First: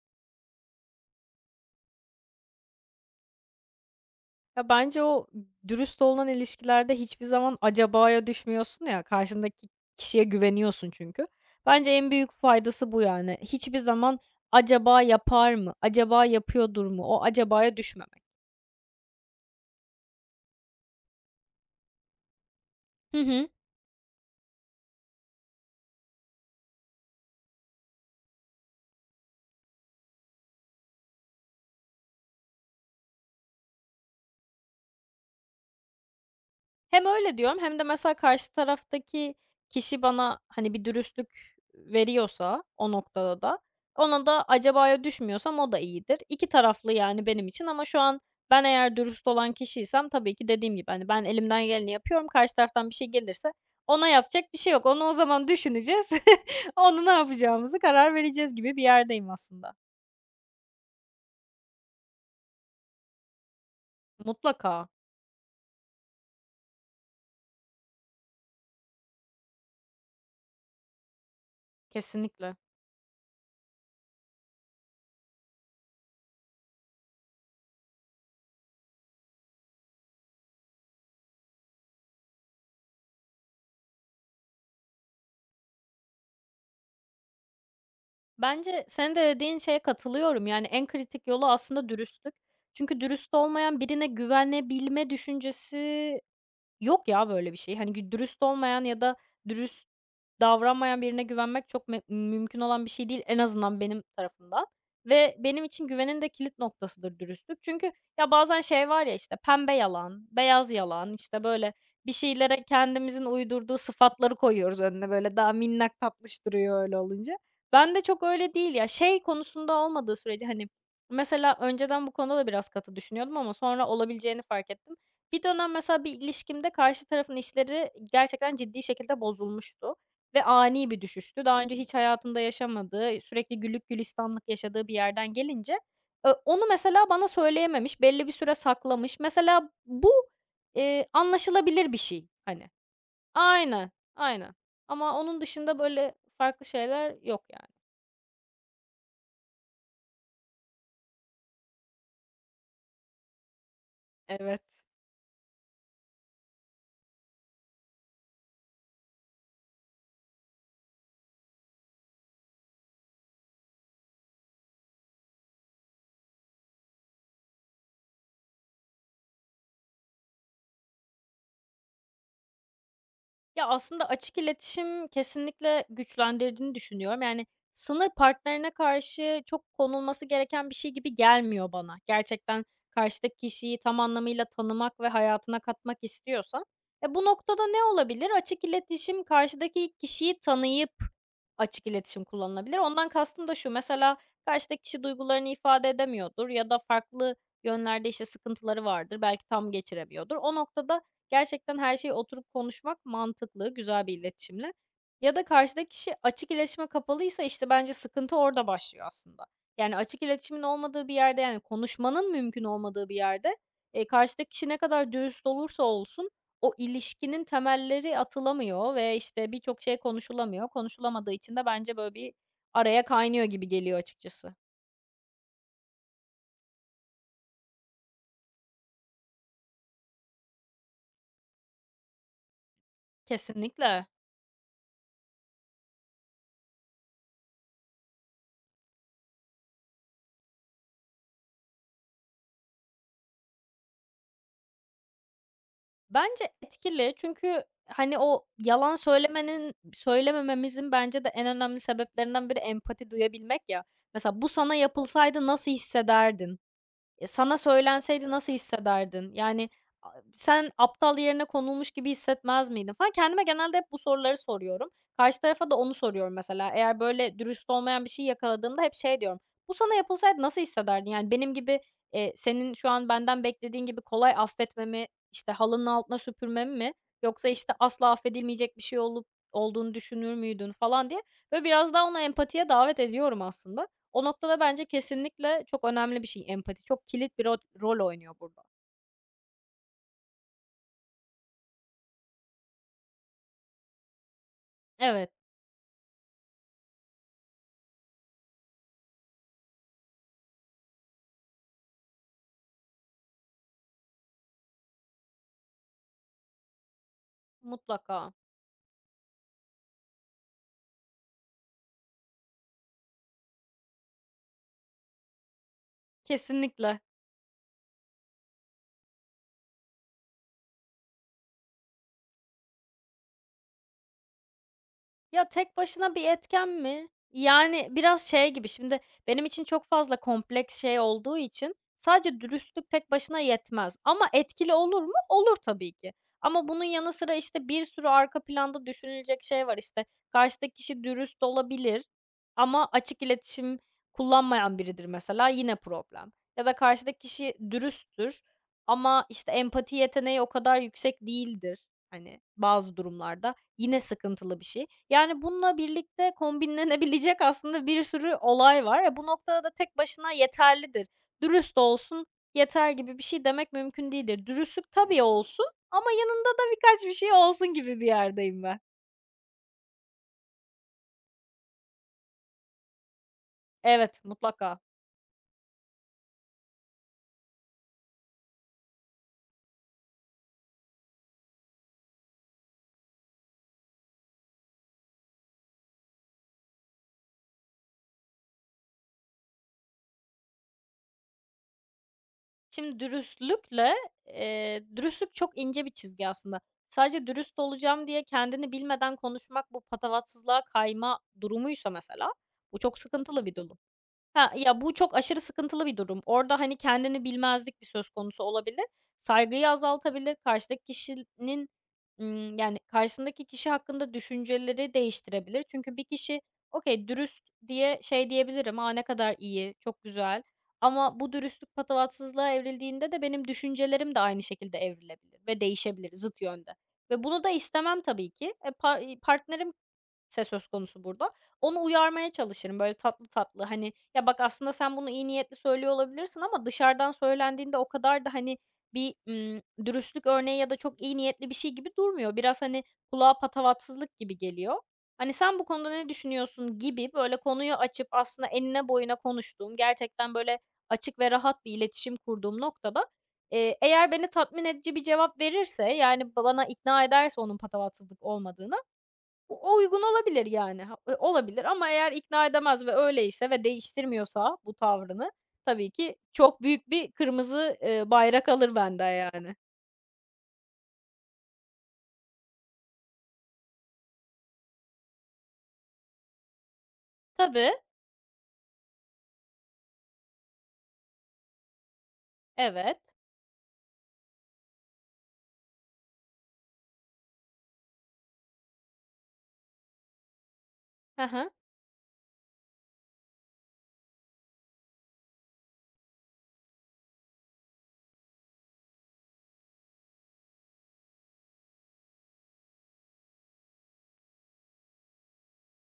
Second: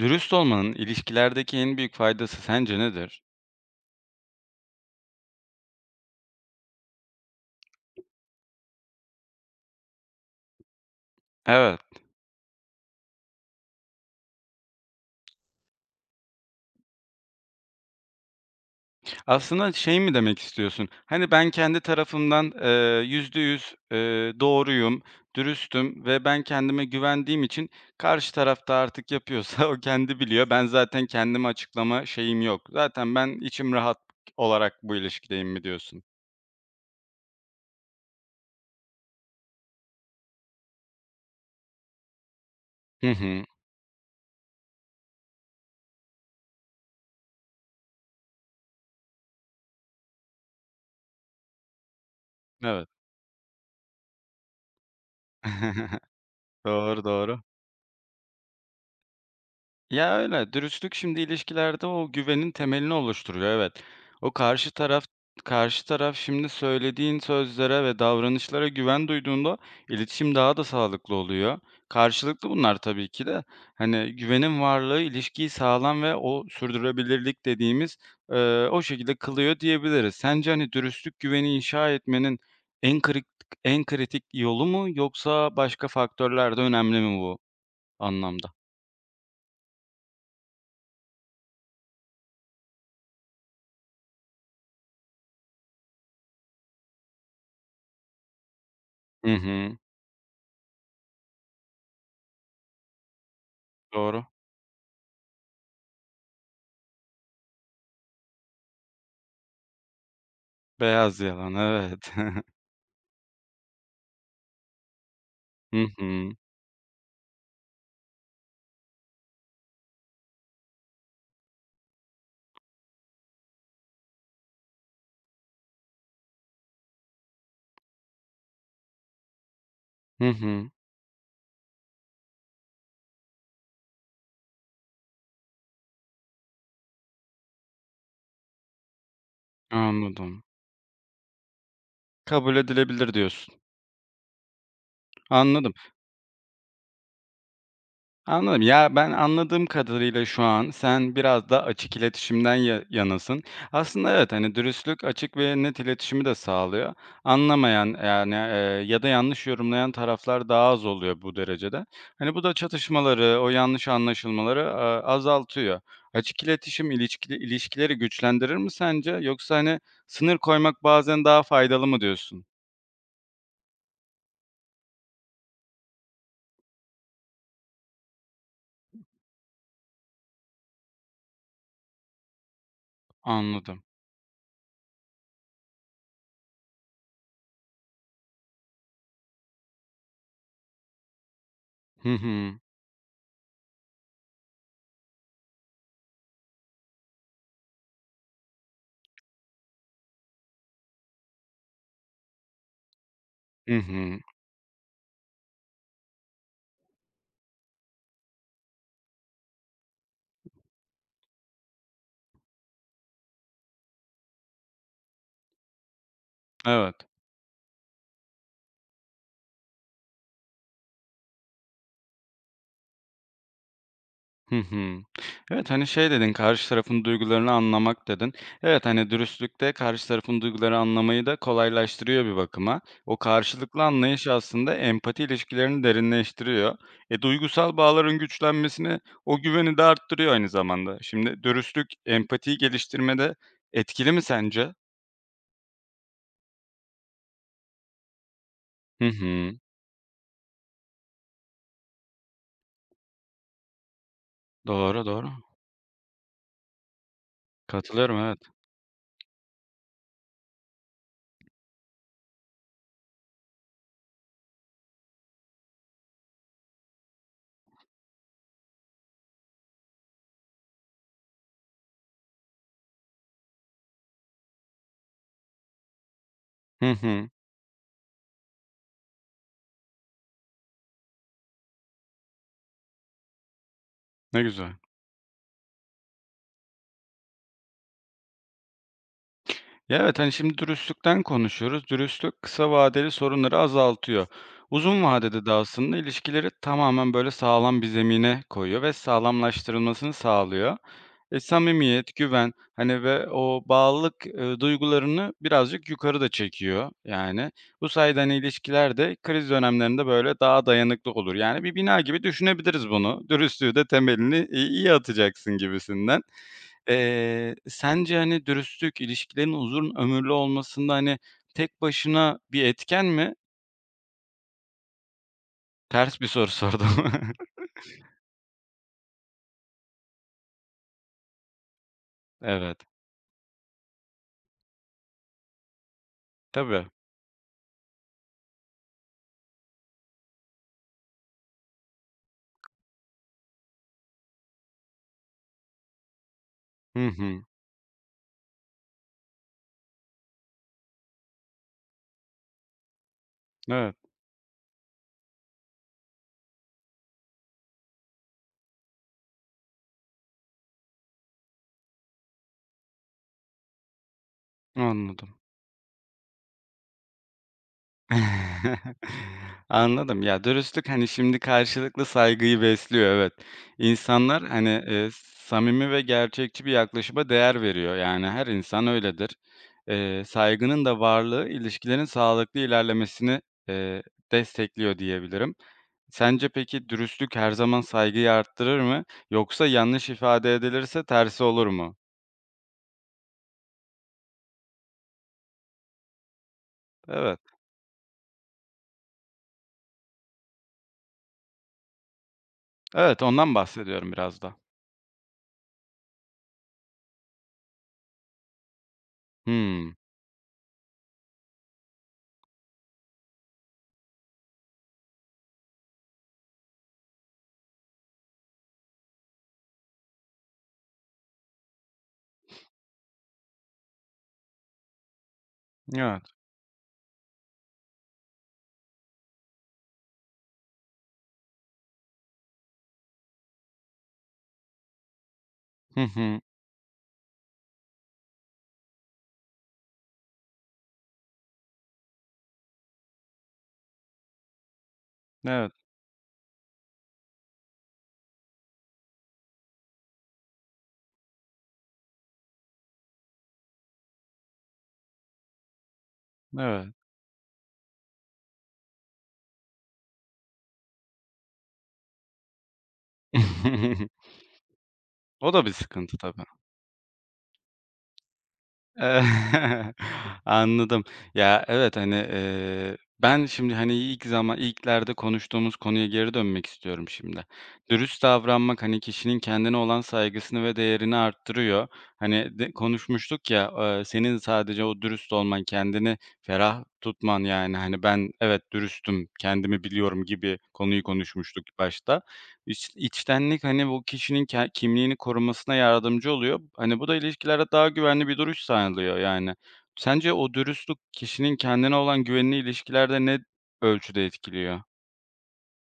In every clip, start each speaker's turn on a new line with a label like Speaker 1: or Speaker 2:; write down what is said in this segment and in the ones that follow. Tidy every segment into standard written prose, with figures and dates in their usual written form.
Speaker 1: Dürüst olmanın ilişkilerdeki en büyük faydası sence nedir?
Speaker 2: Ya, bence o dürüst olan ilişkilerde hiçbir zaman acabaya düşmüyorsun ya, karşındaki kişiye güveniyorsun çünkü.
Speaker 1: Evet.
Speaker 2: Bence en büyük faydası bu yani. Hiçbir zaman acaba yapar mı, acaba yapıyordur mu, o acabaya düşmemek.
Speaker 1: Aslında şey mi demek istiyorsun? Hani ben kendi tarafımdan,
Speaker 2: Hı
Speaker 1: yüzde
Speaker 2: hı.
Speaker 1: yüz doğruyum, dürüstüm ve ben kendime güvendiğim için karşı tarafta artık yapıyorsa o kendi biliyor. Ben zaten kendimi açıklama şeyim yok. Zaten ben içim rahat olarak bu ilişkideyim mi diyorsun?
Speaker 2: Hem öyle diyorum hem de mesela karşı taraftaki kişi bana, hani, bir dürüstlük veriyorsa o
Speaker 1: Hı
Speaker 2: noktada
Speaker 1: hı.
Speaker 2: da ona da acabaya düşmüyorsam o da iyidir. iki taraflı yani benim için ama şu an ben eğer dürüst olan kişiysem tabii ki dediğim gibi, hani, ben elimden geleni yapıyorum. Karşı
Speaker 1: Evet.
Speaker 2: taraftan bir şey gelirse ona yapacak bir şey yok. Onu o zaman düşüneceğiz.
Speaker 1: Doğru,
Speaker 2: Onu ne
Speaker 1: doğru.
Speaker 2: yapacağımızı karar vereceğiz gibi bir yerdeyim aslında.
Speaker 1: Ya, öyle. Dürüstlük şimdi ilişkilerde o güvenin temelini oluşturuyor, evet. O karşı
Speaker 2: Mutlaka.
Speaker 1: taraf karşı taraf şimdi söylediğin sözlere ve davranışlara güven duyduğunda iletişim daha da sağlıklı oluyor. Karşılıklı
Speaker 2: Kesinlikle.
Speaker 1: bunlar tabii ki de. Hani, güvenin varlığı ilişkiyi sağlam ve o sürdürülebilirlik dediğimiz, o şekilde kılıyor diyebiliriz. Sence, hani, dürüstlük güveni inşa etmenin en kritik en kritik yolu mu yoksa başka faktörler de önemli mi bu anlamda?
Speaker 2: Bence senin de dediğin şeye katılıyorum. Yani en kritik yolu aslında dürüstlük. Çünkü dürüst olmayan birine güvenebilme düşüncesi. Yok ya böyle bir şey. Hani dürüst olmayan ya da
Speaker 1: Hı hı.
Speaker 2: dürüst davranmayan birine güvenmek çok mümkün olan bir şey değil en azından benim
Speaker 1: Doğru.
Speaker 2: tarafımdan ve benim için güvenin de kilit noktasıdır dürüstlük. Çünkü ya bazen şey var ya, işte, pembe yalan, beyaz yalan,
Speaker 1: Beyaz
Speaker 2: işte,
Speaker 1: yalan,
Speaker 2: böyle bir
Speaker 1: evet.
Speaker 2: şeylere kendimizin uydurduğu sıfatları koyuyoruz önüne, böyle daha
Speaker 1: Hı
Speaker 2: minnak
Speaker 1: hı.
Speaker 2: tatlış duruyor öyle olunca. Ben de çok öyle değil ya. Şey konusunda olmadığı sürece, hani, mesela önceden bu konuda da biraz katı düşünüyordum ama sonra olabileceğini fark ettim. Bir dönem mesela bir ilişkimde karşı tarafın işleri gerçekten ciddi şekilde bozulmuştu
Speaker 1: Hı
Speaker 2: ve
Speaker 1: hı.
Speaker 2: ani bir düşüştü. Daha önce hiç hayatında yaşamadığı, sürekli güllük gülistanlık yaşadığı bir yerden gelince, onu mesela bana söyleyememiş, belli bir süre saklamış. Mesela bu,
Speaker 1: Anladım.
Speaker 2: anlaşılabilir bir şey,
Speaker 1: Kabul
Speaker 2: hani.
Speaker 1: edilebilir diyorsun.
Speaker 2: Aynen, aynen. Ama onun
Speaker 1: Anladım.
Speaker 2: dışında böyle farklı şeyler yok yani.
Speaker 1: Anladım. Ya, ben anladığım kadarıyla şu an sen biraz da açık iletişimden ya yanasın. Aslında evet, hani,
Speaker 2: Evet.
Speaker 1: dürüstlük açık ve net iletişimi de sağlıyor. Anlamayan, yani, ya da yanlış yorumlayan taraflar daha az oluyor bu derecede. Hani, bu da çatışmaları, o yanlış anlaşılmaları, azaltıyor. Açık iletişim ilişkileri güçlendirir mi sence? Yoksa, hani, sınır koymak bazen daha faydalı mı diyorsun?
Speaker 2: Ya, aslında açık iletişim kesinlikle güçlendirdiğini düşünüyorum. Yani, sınır partnerine karşı çok konulması gereken bir şey gibi gelmiyor bana. Gerçekten karşıdaki kişiyi
Speaker 1: Anladım.
Speaker 2: tam anlamıyla tanımak ve hayatına katmak istiyorsan. E, bu noktada ne olabilir? Açık iletişim karşıdaki kişiyi tanıyıp Açık
Speaker 1: Hı
Speaker 2: iletişim
Speaker 1: hı.
Speaker 2: kullanılabilir. Ondan kastım da şu, mesela karşıdaki kişi duygularını ifade edemiyordur ya da farklı yönlerde, işte, sıkıntıları vardır, belki tam geçiremiyordur. O noktada gerçekten her şeyi oturup konuşmak mantıklı,
Speaker 1: Hı
Speaker 2: güzel
Speaker 1: hı.
Speaker 2: bir iletişimle. Ya da karşıdaki kişi açık iletişime kapalıysa, işte, bence sıkıntı orada başlıyor aslında. Yani açık iletişimin olmadığı bir yerde, yani konuşmanın mümkün olmadığı bir yerde, karşıdaki kişi ne kadar dürüst olursa olsun o
Speaker 1: Evet.
Speaker 2: ilişkinin temelleri atılamıyor ve, işte, birçok şey konuşulamıyor. Konuşulamadığı için de bence, böyle, bir araya kaynıyor gibi geliyor açıkçası.
Speaker 1: Hı hı. Evet, hani, şey dedin, "Karşı tarafın duygularını anlamak." dedin. Evet, hani, dürüstlükte karşı tarafın duyguları anlamayı da kolaylaştırıyor bir bakıma. O karşılıklı
Speaker 2: Kesinlikle.
Speaker 1: anlayış aslında empati ilişkilerini derinleştiriyor. Duygusal bağların güçlenmesini, o güveni de arttırıyor aynı zamanda. Şimdi dürüstlük empatiyi geliştirmede etkili mi sence?
Speaker 2: Bence etkili çünkü, hani, o yalan
Speaker 1: Hı hı.
Speaker 2: söylemenin söylemememizin bence de en önemli sebeplerinden biri empati duyabilmek ya. Mesela, "Bu sana
Speaker 1: Doğru, doğru.
Speaker 2: yapılsaydı nasıl hissederdin?" E, sana
Speaker 1: Katılıyorum,
Speaker 2: söylenseydi
Speaker 1: evet.
Speaker 2: nasıl hissederdin? Yani, a sen aptal yerine konulmuş gibi hissetmez miydin falan? Kendime genelde hep bu soruları soruyorum. Karşı tarafa da onu soruyorum mesela. Eğer böyle dürüst olmayan bir şey yakaladığımda hep şey diyorum. "Bu sana yapılsaydı nasıl hissederdin?" Yani, benim gibi, senin şu an benden beklediğin gibi kolay affetmemi, işte, halının altına süpürmemi
Speaker 1: Hı
Speaker 2: mi
Speaker 1: hı.
Speaker 2: yoksa, işte, asla affedilmeyecek bir şey olup olduğunu düşünür müydün falan diye, ve biraz daha ona empatiye davet ediyorum aslında. O
Speaker 1: Ne
Speaker 2: noktada
Speaker 1: güzel.
Speaker 2: bence kesinlikle çok önemli bir şey empati. Çok kilit bir rol oynuyor burada.
Speaker 1: Ya, evet, hani, şimdi dürüstlükten konuşuyoruz. Dürüstlük kısa vadeli sorunları azaltıyor. Uzun
Speaker 2: Evet,
Speaker 1: vadede de aslında ilişkileri tamamen, böyle, sağlam bir zemine koyuyor ve sağlamlaştırılmasını sağlıyor. Samimiyet, güven, hani, ve o bağlılık, duygularını birazcık yukarı da çekiyor, yani. Bu sayede,
Speaker 2: mutlaka.
Speaker 1: hani, ilişkiler de kriz dönemlerinde, böyle, daha dayanıklı olur. Yani, bir bina gibi düşünebiliriz bunu. Dürüstlüğü de temelini, iyi atacaksın gibisinden.
Speaker 2: Kesinlikle.
Speaker 1: Sence, hani, dürüstlük ilişkilerin uzun ömürlü olmasında, hani, tek başına bir etken mi?
Speaker 2: Ya, tek başına
Speaker 1: Ters
Speaker 2: bir
Speaker 1: bir soru
Speaker 2: etken
Speaker 1: sordum.
Speaker 2: mi? Yani, biraz şey gibi, şimdi benim için çok fazla kompleks şey olduğu için sadece
Speaker 1: Evet.
Speaker 2: dürüstlük tek başına yetmez ama etkili olur mu? Olur tabii ki ama bunun
Speaker 1: Tabii.
Speaker 2: yanı sıra, işte, bir sürü arka planda düşünülecek şey var. İşte, karşıdaki kişi dürüst olabilir ama açık iletişim kullanmayan biridir mesela, yine problem ya da
Speaker 1: Hı
Speaker 2: karşıdaki
Speaker 1: hı.
Speaker 2: kişi dürüsttür ama, işte, empati yeteneği o kadar yüksek değildir, hani, bazı durumlarda,
Speaker 1: Evet,
Speaker 2: yine sıkıntılı bir şey. Yani, bununla birlikte kombinlenebilecek aslında bir sürü olay var. E, bu noktada da tek başına yeterlidir. Dürüst olsun yeter gibi bir şey demek mümkün değildir. Dürüstlük tabii
Speaker 1: anladım.
Speaker 2: olsun ama yanında da birkaç bir şey olsun gibi bir yerdeyim ben.
Speaker 1: Anladım. Ya, dürüstlük, hani, şimdi karşılıklı saygıyı besliyor, evet.
Speaker 2: Evet,
Speaker 1: İnsanlar, hani,
Speaker 2: mutlaka.
Speaker 1: samimi ve gerçekçi bir yaklaşıma değer veriyor. Yani her insan öyledir. Saygının da varlığı ilişkilerin sağlıklı ilerlemesini, eee, destekliyor diyebilirim. Sence peki dürüstlük her zaman saygıyı arttırır mı yoksa yanlış ifade edilirse tersi olur mu?
Speaker 2: Şimdi dürüstlük çok ince bir çizgi aslında. Sadece
Speaker 1: Evet,
Speaker 2: dürüst olacağım diye kendini bilmeden konuşmak bu patavatsızlığa kayma durumuysa mesela, bu çok
Speaker 1: evet
Speaker 2: sıkıntılı
Speaker 1: ondan
Speaker 2: bir durum.
Speaker 1: bahsediyorum biraz
Speaker 2: Ha,
Speaker 1: da.
Speaker 2: ya, bu çok aşırı sıkıntılı bir durum. Orada, hani, kendini bilmezlik bir söz konusu olabilir. Saygıyı
Speaker 1: Hımm.
Speaker 2: azaltabilir, karşıdaki kişinin, yani, karşısındaki kişi hakkında düşünceleri değiştirebilir. Çünkü bir kişi, okay, dürüst diye şey diyebilirim, ne kadar iyi, çok güzel ama bu dürüstlük patavatsızlığa evrildiğinde de benim düşüncelerim de aynı şekilde evrilebilir ve değişebilir
Speaker 1: Evet.
Speaker 2: zıt yönde ve bunu da istemem tabii ki. E, partnerim söz konusu burada. Onu uyarmaya çalışırım böyle tatlı tatlı, hani, "Ya, bak aslında sen bunu iyi niyetli söylüyor
Speaker 1: Hı hı.
Speaker 2: olabilirsin ama dışarıdan söylendiğinde o kadar da, hani, bir, dürüstlük örneği ya da çok iyi niyetli bir şey gibi durmuyor. Biraz, hani, kulağa patavatsızlık gibi geliyor. Hani, sen bu
Speaker 1: Evet,
Speaker 2: konuda ne düşünüyorsun?" gibi böyle konuyu açıp aslında enine boyuna konuştuğum, gerçekten böyle açık ve rahat bir iletişim kurduğum noktada, eğer beni tatmin edici bir cevap verirse, yani, bana
Speaker 1: evet.
Speaker 2: ikna ederse onun patavatsızlık olmadığını o uygun olabilir yani. Ha olabilir ama eğer ikna edemez ve öyleyse ve değiştirmiyorsa bu tavrını
Speaker 1: O da bir
Speaker 2: tabii ki
Speaker 1: sıkıntı tabii.
Speaker 2: çok büyük bir kırmızı, bayrak alır bende
Speaker 1: Eee,
Speaker 2: yani.
Speaker 1: anladım. Ya, evet, hani, ben şimdi, hani, ilk zaman ilklerde konuştuğumuz konuya geri dönmek istiyorum şimdi.
Speaker 2: Tabii,
Speaker 1: Dürüst davranmak, hani, kişinin kendine olan saygısını ve değerini arttırıyor. Hani, de
Speaker 2: evet.
Speaker 1: konuşmuştuk ya, senin sadece o dürüst olman, kendini ferah tutman, yani, hani, ben evet dürüstüm, kendimi biliyorum gibi konuyu
Speaker 2: Hı hı.
Speaker 1: konuşmuştuk başta. İç içtenlik, hani, bu kişinin kimliğini korumasına yardımcı oluyor. Hani, bu da ilişkilere daha güvenli bir duruş sağlıyor, yani. Sence o dürüstlük kişinin kendine olan güvenini ilişkilerde ne ölçüde etkiliyor?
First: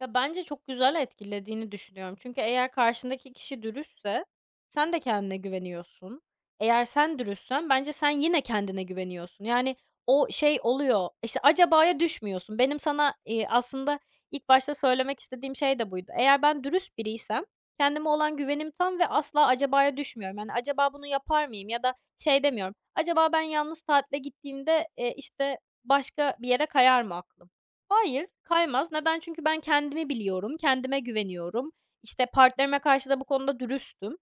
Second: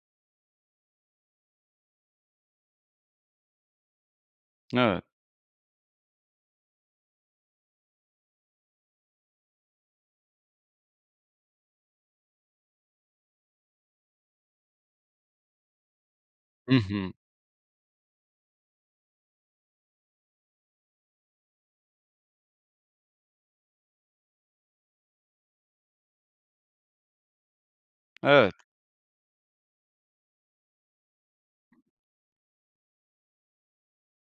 Speaker 2: Ya, bence çok güzel etkilediğini düşünüyorum. Çünkü eğer karşındaki kişi dürüstse sen de
Speaker 1: Evet.
Speaker 2: kendine güveniyorsun. Eğer sen dürüstsen bence sen yine kendine güveniyorsun. Yani, o şey oluyor, işte, acabaya düşmüyorsun. Benim sana, aslında ilk başta söylemek istediğim şey de buydu. Eğer ben
Speaker 1: Hı
Speaker 2: dürüst
Speaker 1: hı.
Speaker 2: biriysem kendime olan güvenim tam ve asla acabaya düşmüyorum. Yani, acaba bunu yapar mıyım ya da şey demiyorum, acaba ben yalnız tatile gittiğimde, işte, başka bir yere kayar mı aklım? Hayır,
Speaker 1: Evet.
Speaker 2: kaymaz. Neden? Çünkü ben kendimi biliyorum, kendime güveniyorum. İşte, partnerime karşı da bu konuda dürüstüm.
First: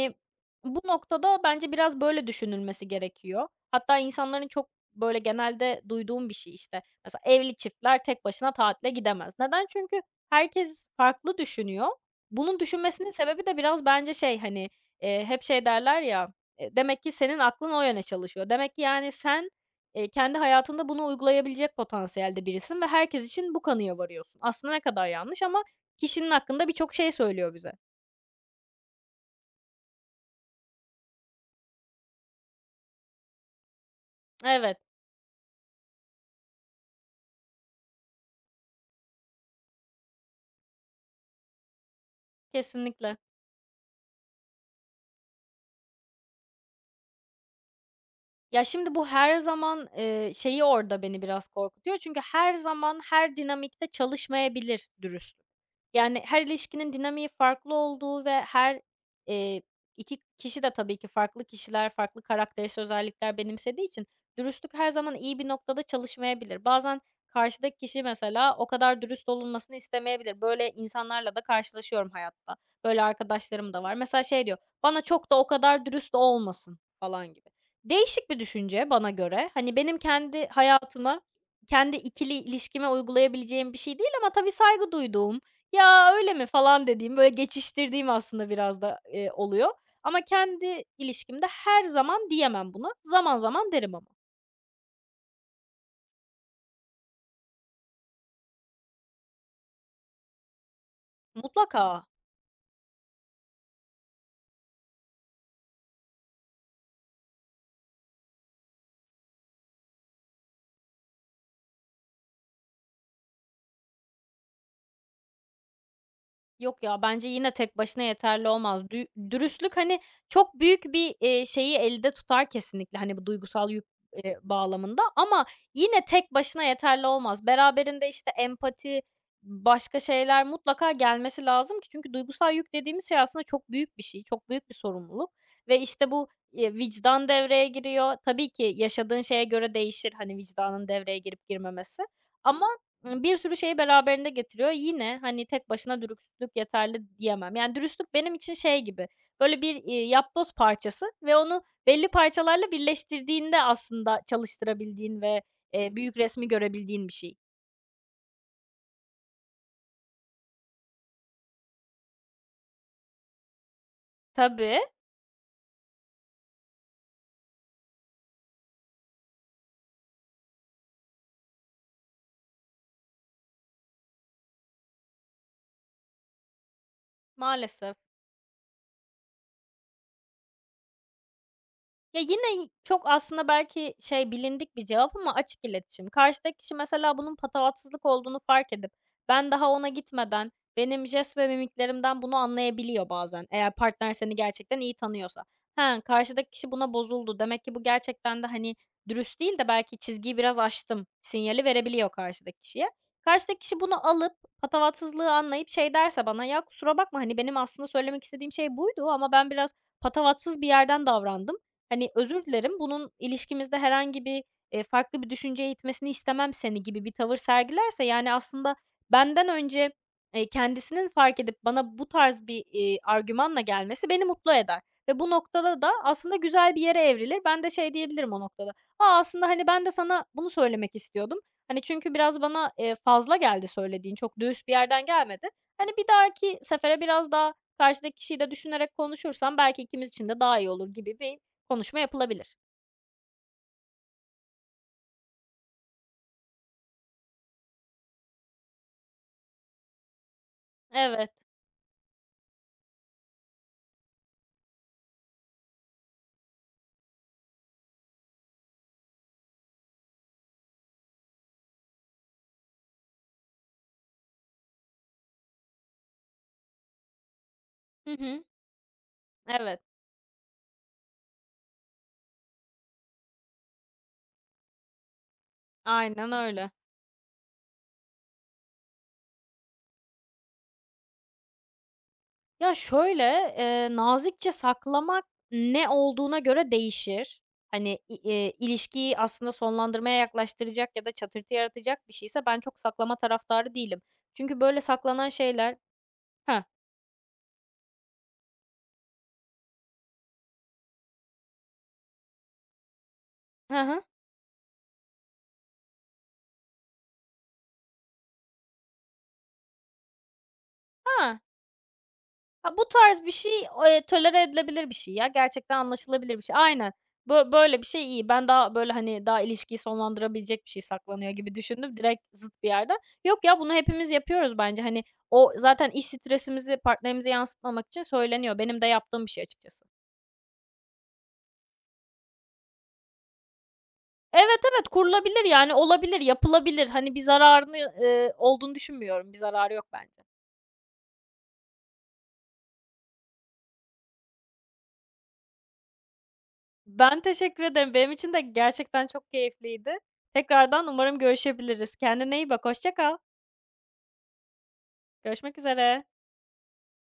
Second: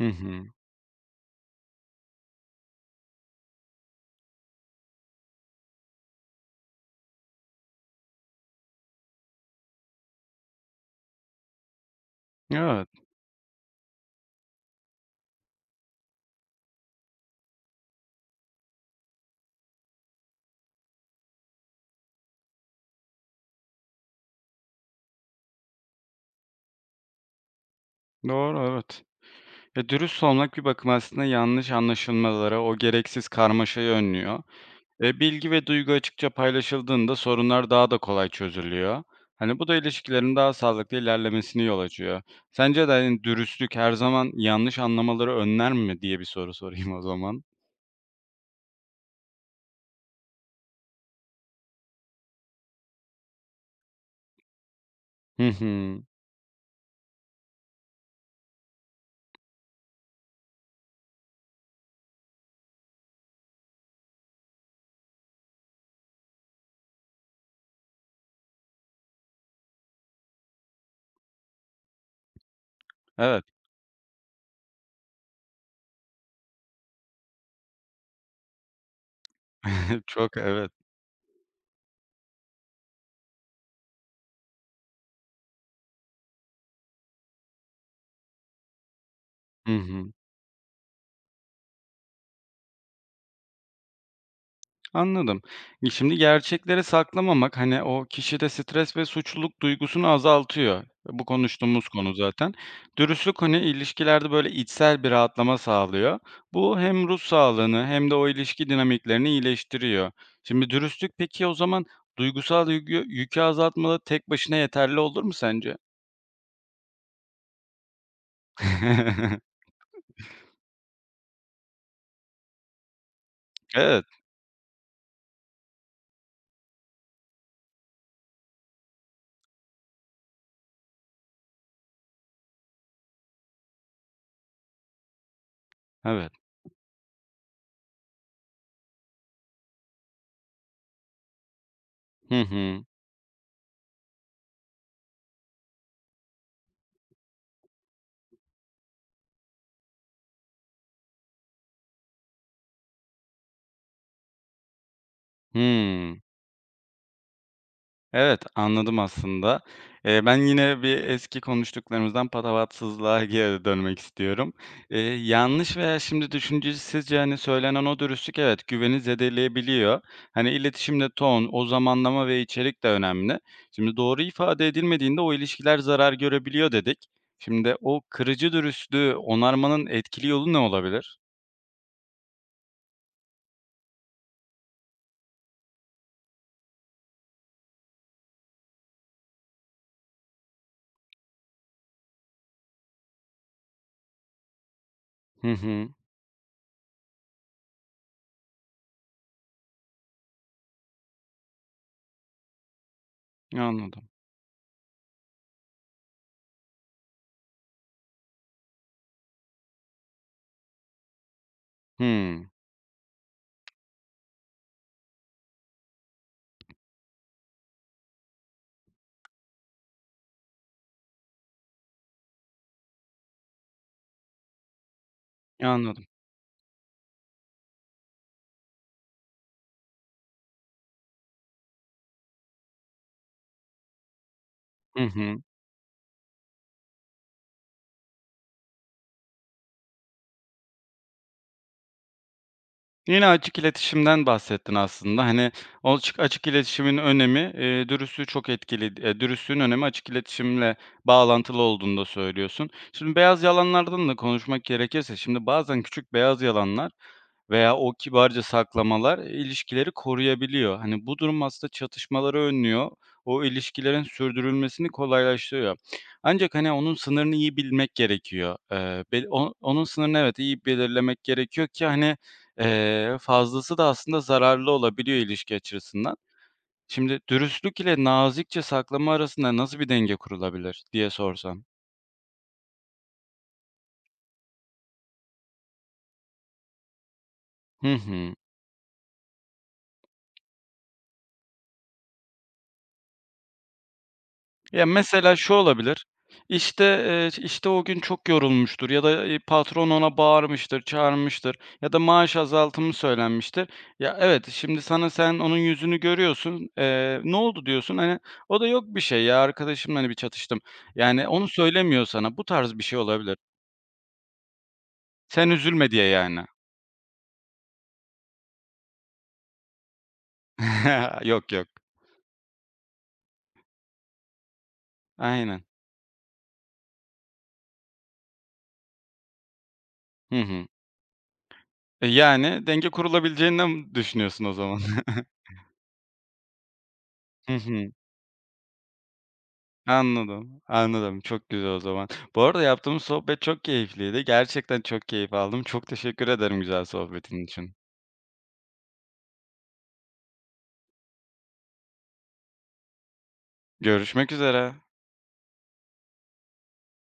Speaker 1: Hı hı.
Speaker 2: bu noktada bence biraz böyle düşünülmesi gerekiyor. Hatta insanların çok, böyle, genelde duyduğum bir şey, işte. Mesela evli çiftler tek başına tatile gidemez. Neden? Çünkü herkes farklı düşünüyor. Bunun
Speaker 1: Evet.
Speaker 2: düşünmesinin sebebi de biraz bence şey, hani, hep şey derler ya, demek ki senin aklın o yöne çalışıyor. Demek ki, yani, sen kendi hayatında bunu uygulayabilecek potansiyelde birisin ve herkes için bu kanıya varıyorsun. Aslında ne kadar yanlış ama kişinin hakkında birçok şey söylüyor bize.
Speaker 1: Doğru, evet. Ya, dürüst olmak bir bakıma aslında yanlış anlaşılmalara, o gereksiz karmaşayı önlüyor.
Speaker 2: Evet,
Speaker 1: Bilgi ve duygu açıkça paylaşıldığında sorunlar daha da kolay çözülüyor. Hani bu da ilişkilerin daha sağlıklı ilerlemesini yol açıyor. Sence de
Speaker 2: kesinlikle.
Speaker 1: hani dürüstlük her zaman yanlış anlamaları önler mi diye bir soru sorayım o zaman.
Speaker 2: Ya, şimdi bu her zaman, şeyi orada beni biraz korkutuyor. Çünkü her zaman her dinamikte çalışmayabilir dürüstlük.
Speaker 1: Hı hı.
Speaker 2: Yani, her ilişkinin dinamiği farklı olduğu ve her, eee, iki kişi de tabii ki farklı kişiler, farklı karakterist özellikler benimsediği için dürüstlük her zaman iyi bir noktada çalışmayabilir. Bazen karşıdaki kişi mesela o kadar dürüst olunmasını istemeyebilir. Böyle insanlarla da karşılaşıyorum hayatta. Böyle
Speaker 1: Evet.
Speaker 2: arkadaşlarım da var. Mesela şey diyor, "Bana çok da o kadar dürüst olmasın." falan gibi. Değişik bir düşünce bana göre. Hani, benim
Speaker 1: Çok
Speaker 2: kendi
Speaker 1: evet.
Speaker 2: hayatıma, kendi ikili ilişkime uygulayabileceğim bir şey değil ama tabii saygı duyduğum, "Ya, öyle mi?" falan dediğim, böyle geçiştirdiğim aslında biraz da, oluyor.
Speaker 1: Hı hı.
Speaker 2: Ama kendi ilişkimde her zaman diyemem buna. Zaman zaman derim ama.
Speaker 1: Anladım. Şimdi gerçekleri saklamamak, hani, o kişide stres ve suçluluk duygusunu azaltıyor. Bu konuştuğumuz
Speaker 2: Mutlaka.
Speaker 1: konu zaten. Dürüstlük, hani, ilişkilerde, böyle, içsel bir rahatlama sağlıyor. Bu hem ruh sağlığını hem de o ilişki dinamiklerini iyileştiriyor. Şimdi dürüstlük peki o zaman duygusal yükü azaltmada tek başına yeterli olur mu sence?
Speaker 2: Yok ya, bence yine tek başına yeterli olmaz. Dü dürüstlük, hani, çok büyük bir, şeyi elde tutar kesinlikle, hani, bu duygusal yük,
Speaker 1: Evet,
Speaker 2: bağlamında ama yine tek başına yeterli olmaz. Beraberinde, işte, empati, başka şeyler mutlaka gelmesi lazım ki çünkü duygusal yük dediğimiz şey aslında çok büyük bir şey, çok büyük bir sorumluluk ve, işte, bu,
Speaker 1: evet.
Speaker 2: vicdan devreye giriyor. Tabii ki yaşadığın şeye göre değişir, hani, vicdanın devreye girip girmemesi
Speaker 1: Hı
Speaker 2: ama
Speaker 1: hı.
Speaker 2: Bir sürü şeyi beraberinde getiriyor. Yine, hani, tek başına dürüstlük yeterli diyemem. Yani, dürüstlük benim için şey gibi, böyle, bir, yapboz parçası ve onu belli parçalarla birleştirdiğinde aslında çalıştırabildiğin ve,
Speaker 1: Hıı.
Speaker 2: büyük resmi görebildiğin bir şey.
Speaker 1: Evet, anladım aslında. Ben yine bir eski konuştuklarımızdan patavatsızlığa geri dönmek istiyorum.
Speaker 2: Tabii,
Speaker 1: Yanlış veya şimdi düşüncesizce, hani, söylenen o dürüstlük evet, güveni zedeleyebiliyor. Hani, iletişimde ton, o zamanlama ve içerik de önemli. Şimdi doğru ifade edilmediğinde o ilişkiler zarar görebiliyor dedik. Şimdi
Speaker 2: maalesef.
Speaker 1: o kırıcı dürüstlüğü onarmanın etkili yolu ne olabilir?
Speaker 2: Ya, yine çok aslında belki şey, bilindik bir cevap ama açık iletişim. Karşıdaki kişi mesela bunun patavatsızlık olduğunu fark edip ben daha ona gitmeden benim jest ve mimiklerimden bunu anlayabiliyor bazen eğer partner seni gerçekten iyi tanıyorsa.
Speaker 1: Hı hı.
Speaker 2: "He, karşıdaki kişi buna bozuldu. Demek ki bu gerçekten de, hani, dürüst değil de belki çizgiyi biraz aştım." sinyali verebiliyor karşıdaki kişiye. Karşıdaki kişi bunu
Speaker 1: Anladım.
Speaker 2: alıp patavatsızlığı anlayıp şey derse bana, "Ya, kusura bakma, hani, benim aslında söylemek istediğim şey buydu ama ben biraz patavatsız bir yerden davrandım." Hani, "Özür
Speaker 1: Hımm.
Speaker 2: dilerim, bunun ilişkimizde herhangi bir, farklı bir düşünceye itmesini istemem seni." gibi bir tavır sergilerse, yani, aslında benden önce, kendisinin fark edip bana bu tarz bir, argümanla gelmesi beni mutlu eder ve bu noktada da
Speaker 1: Anladım.
Speaker 2: aslında güzel bir yere evrilir. Ben de şey diyebilirim o noktada, "A, aslında, hani, ben de sana bunu söylemek istiyordum. Hani, çünkü biraz bana, fazla geldi söylediğin, çok düz bir
Speaker 1: Hı
Speaker 2: yerden
Speaker 1: hı.
Speaker 2: gelmedi. Hani, bir dahaki sefere biraz daha karşıdaki kişiyi de düşünerek konuşursam belki ikimiz için de daha iyi olur." gibi bir konuşma yapılabilir.
Speaker 1: Yine açık iletişimden bahsettin aslında. Hani, o açık iletişimin önemi, dürüstlüğü çok etkili. Eee, dürüstlüğün önemi açık iletişimle
Speaker 2: Evet.
Speaker 1: bağlantılı olduğunu da söylüyorsun. Şimdi beyaz yalanlardan da konuşmak gerekirse, şimdi bazen küçük beyaz yalanlar, veya o kibarca saklamalar ilişkileri koruyabiliyor. Hani bu durum aslında çatışmaları önlüyor. O ilişkilerin sürdürülmesini kolaylaştırıyor. Ancak hani onun sınırını iyi bilmek
Speaker 2: Hı hı.
Speaker 1: gerekiyor. Bel o
Speaker 2: Evet.
Speaker 1: onun sınırını evet, iyi belirlemek gerekiyor ki hani, fazlası da aslında zararlı olabiliyor ilişki açısından.
Speaker 2: Aynen öyle.
Speaker 1: Şimdi dürüstlük ile nazikçe saklama arasında nasıl bir denge kurulabilir diye sorsam?
Speaker 2: Ya, şöyle, nazikçe saklamak ne olduğuna göre değişir.
Speaker 1: Hı
Speaker 2: Hani, i
Speaker 1: hı.
Speaker 2: ilişkiyi aslında sonlandırmaya yaklaştıracak ya da çatırtı yaratacak bir şeyse ben çok saklama taraftarı değilim. Çünkü böyle
Speaker 1: Ya,
Speaker 2: saklanan
Speaker 1: mesela şu
Speaker 2: şeyler.
Speaker 1: olabilir,
Speaker 2: Hah.
Speaker 1: işte, işte, o gün çok yorulmuştur ya da, patron ona bağırmıştır, çağırmıştır ya da maaş azaltımı söylenmiştir.
Speaker 2: Hı hı.
Speaker 1: Ya, evet, şimdi sana sen onun yüzünü görüyorsun, "Ne oldu?" diyorsun. Hani, o da "Yok bir şey ya, arkadaşımla, hani, bir çatıştım." Yani, onu söylemiyor sana. Bu tarz
Speaker 2: Ha,
Speaker 1: bir
Speaker 2: bu
Speaker 1: şey
Speaker 2: tarz bir
Speaker 1: olabilir.
Speaker 2: şey, tolere edilebilir bir şey ya.
Speaker 1: Sen
Speaker 2: Gerçekten
Speaker 1: üzülme diye
Speaker 2: anlaşılabilir bir
Speaker 1: yani.
Speaker 2: şey. Aynen. Böyle bir şey iyi. Ben daha, böyle, hani, daha ilişkiyi sonlandırabilecek bir şey saklanıyor
Speaker 1: Yok,
Speaker 2: gibi
Speaker 1: yok.
Speaker 2: düşündüm. Direkt zıt bir yerden. Yok ya, bunu hepimiz yapıyoruz bence. Hani, o
Speaker 1: Aynen.
Speaker 2: zaten iş stresimizi partnerimize yansıtmamak için söyleniyor. Benim de yaptığım bir şey açıkçası.
Speaker 1: Hı hı. Yani denge kurulabileceğinden düşünüyorsun o
Speaker 2: Evet,
Speaker 1: zaman.
Speaker 2: evet, kurulabilir yani olabilir, yapılabilir. Hani, bir
Speaker 1: Hı
Speaker 2: zararını,
Speaker 1: hı.
Speaker 2: olduğunu düşünmüyorum. Bir zararı yok bence.
Speaker 1: Anladım, anladım. Çok güzel o zaman. Bu arada yaptığımız sohbet çok keyifliydi. Gerçekten çok keyif aldım. Çok teşekkür ederim güzel
Speaker 2: Ben
Speaker 1: sohbetin
Speaker 2: teşekkür
Speaker 1: için.
Speaker 2: ederim. Benim için de gerçekten çok keyifliydi. Tekrardan umarım görüşebiliriz. Kendine iyi bak, hoşça kal.
Speaker 1: Görüşmek üzere.
Speaker 2: Görüşmek üzere.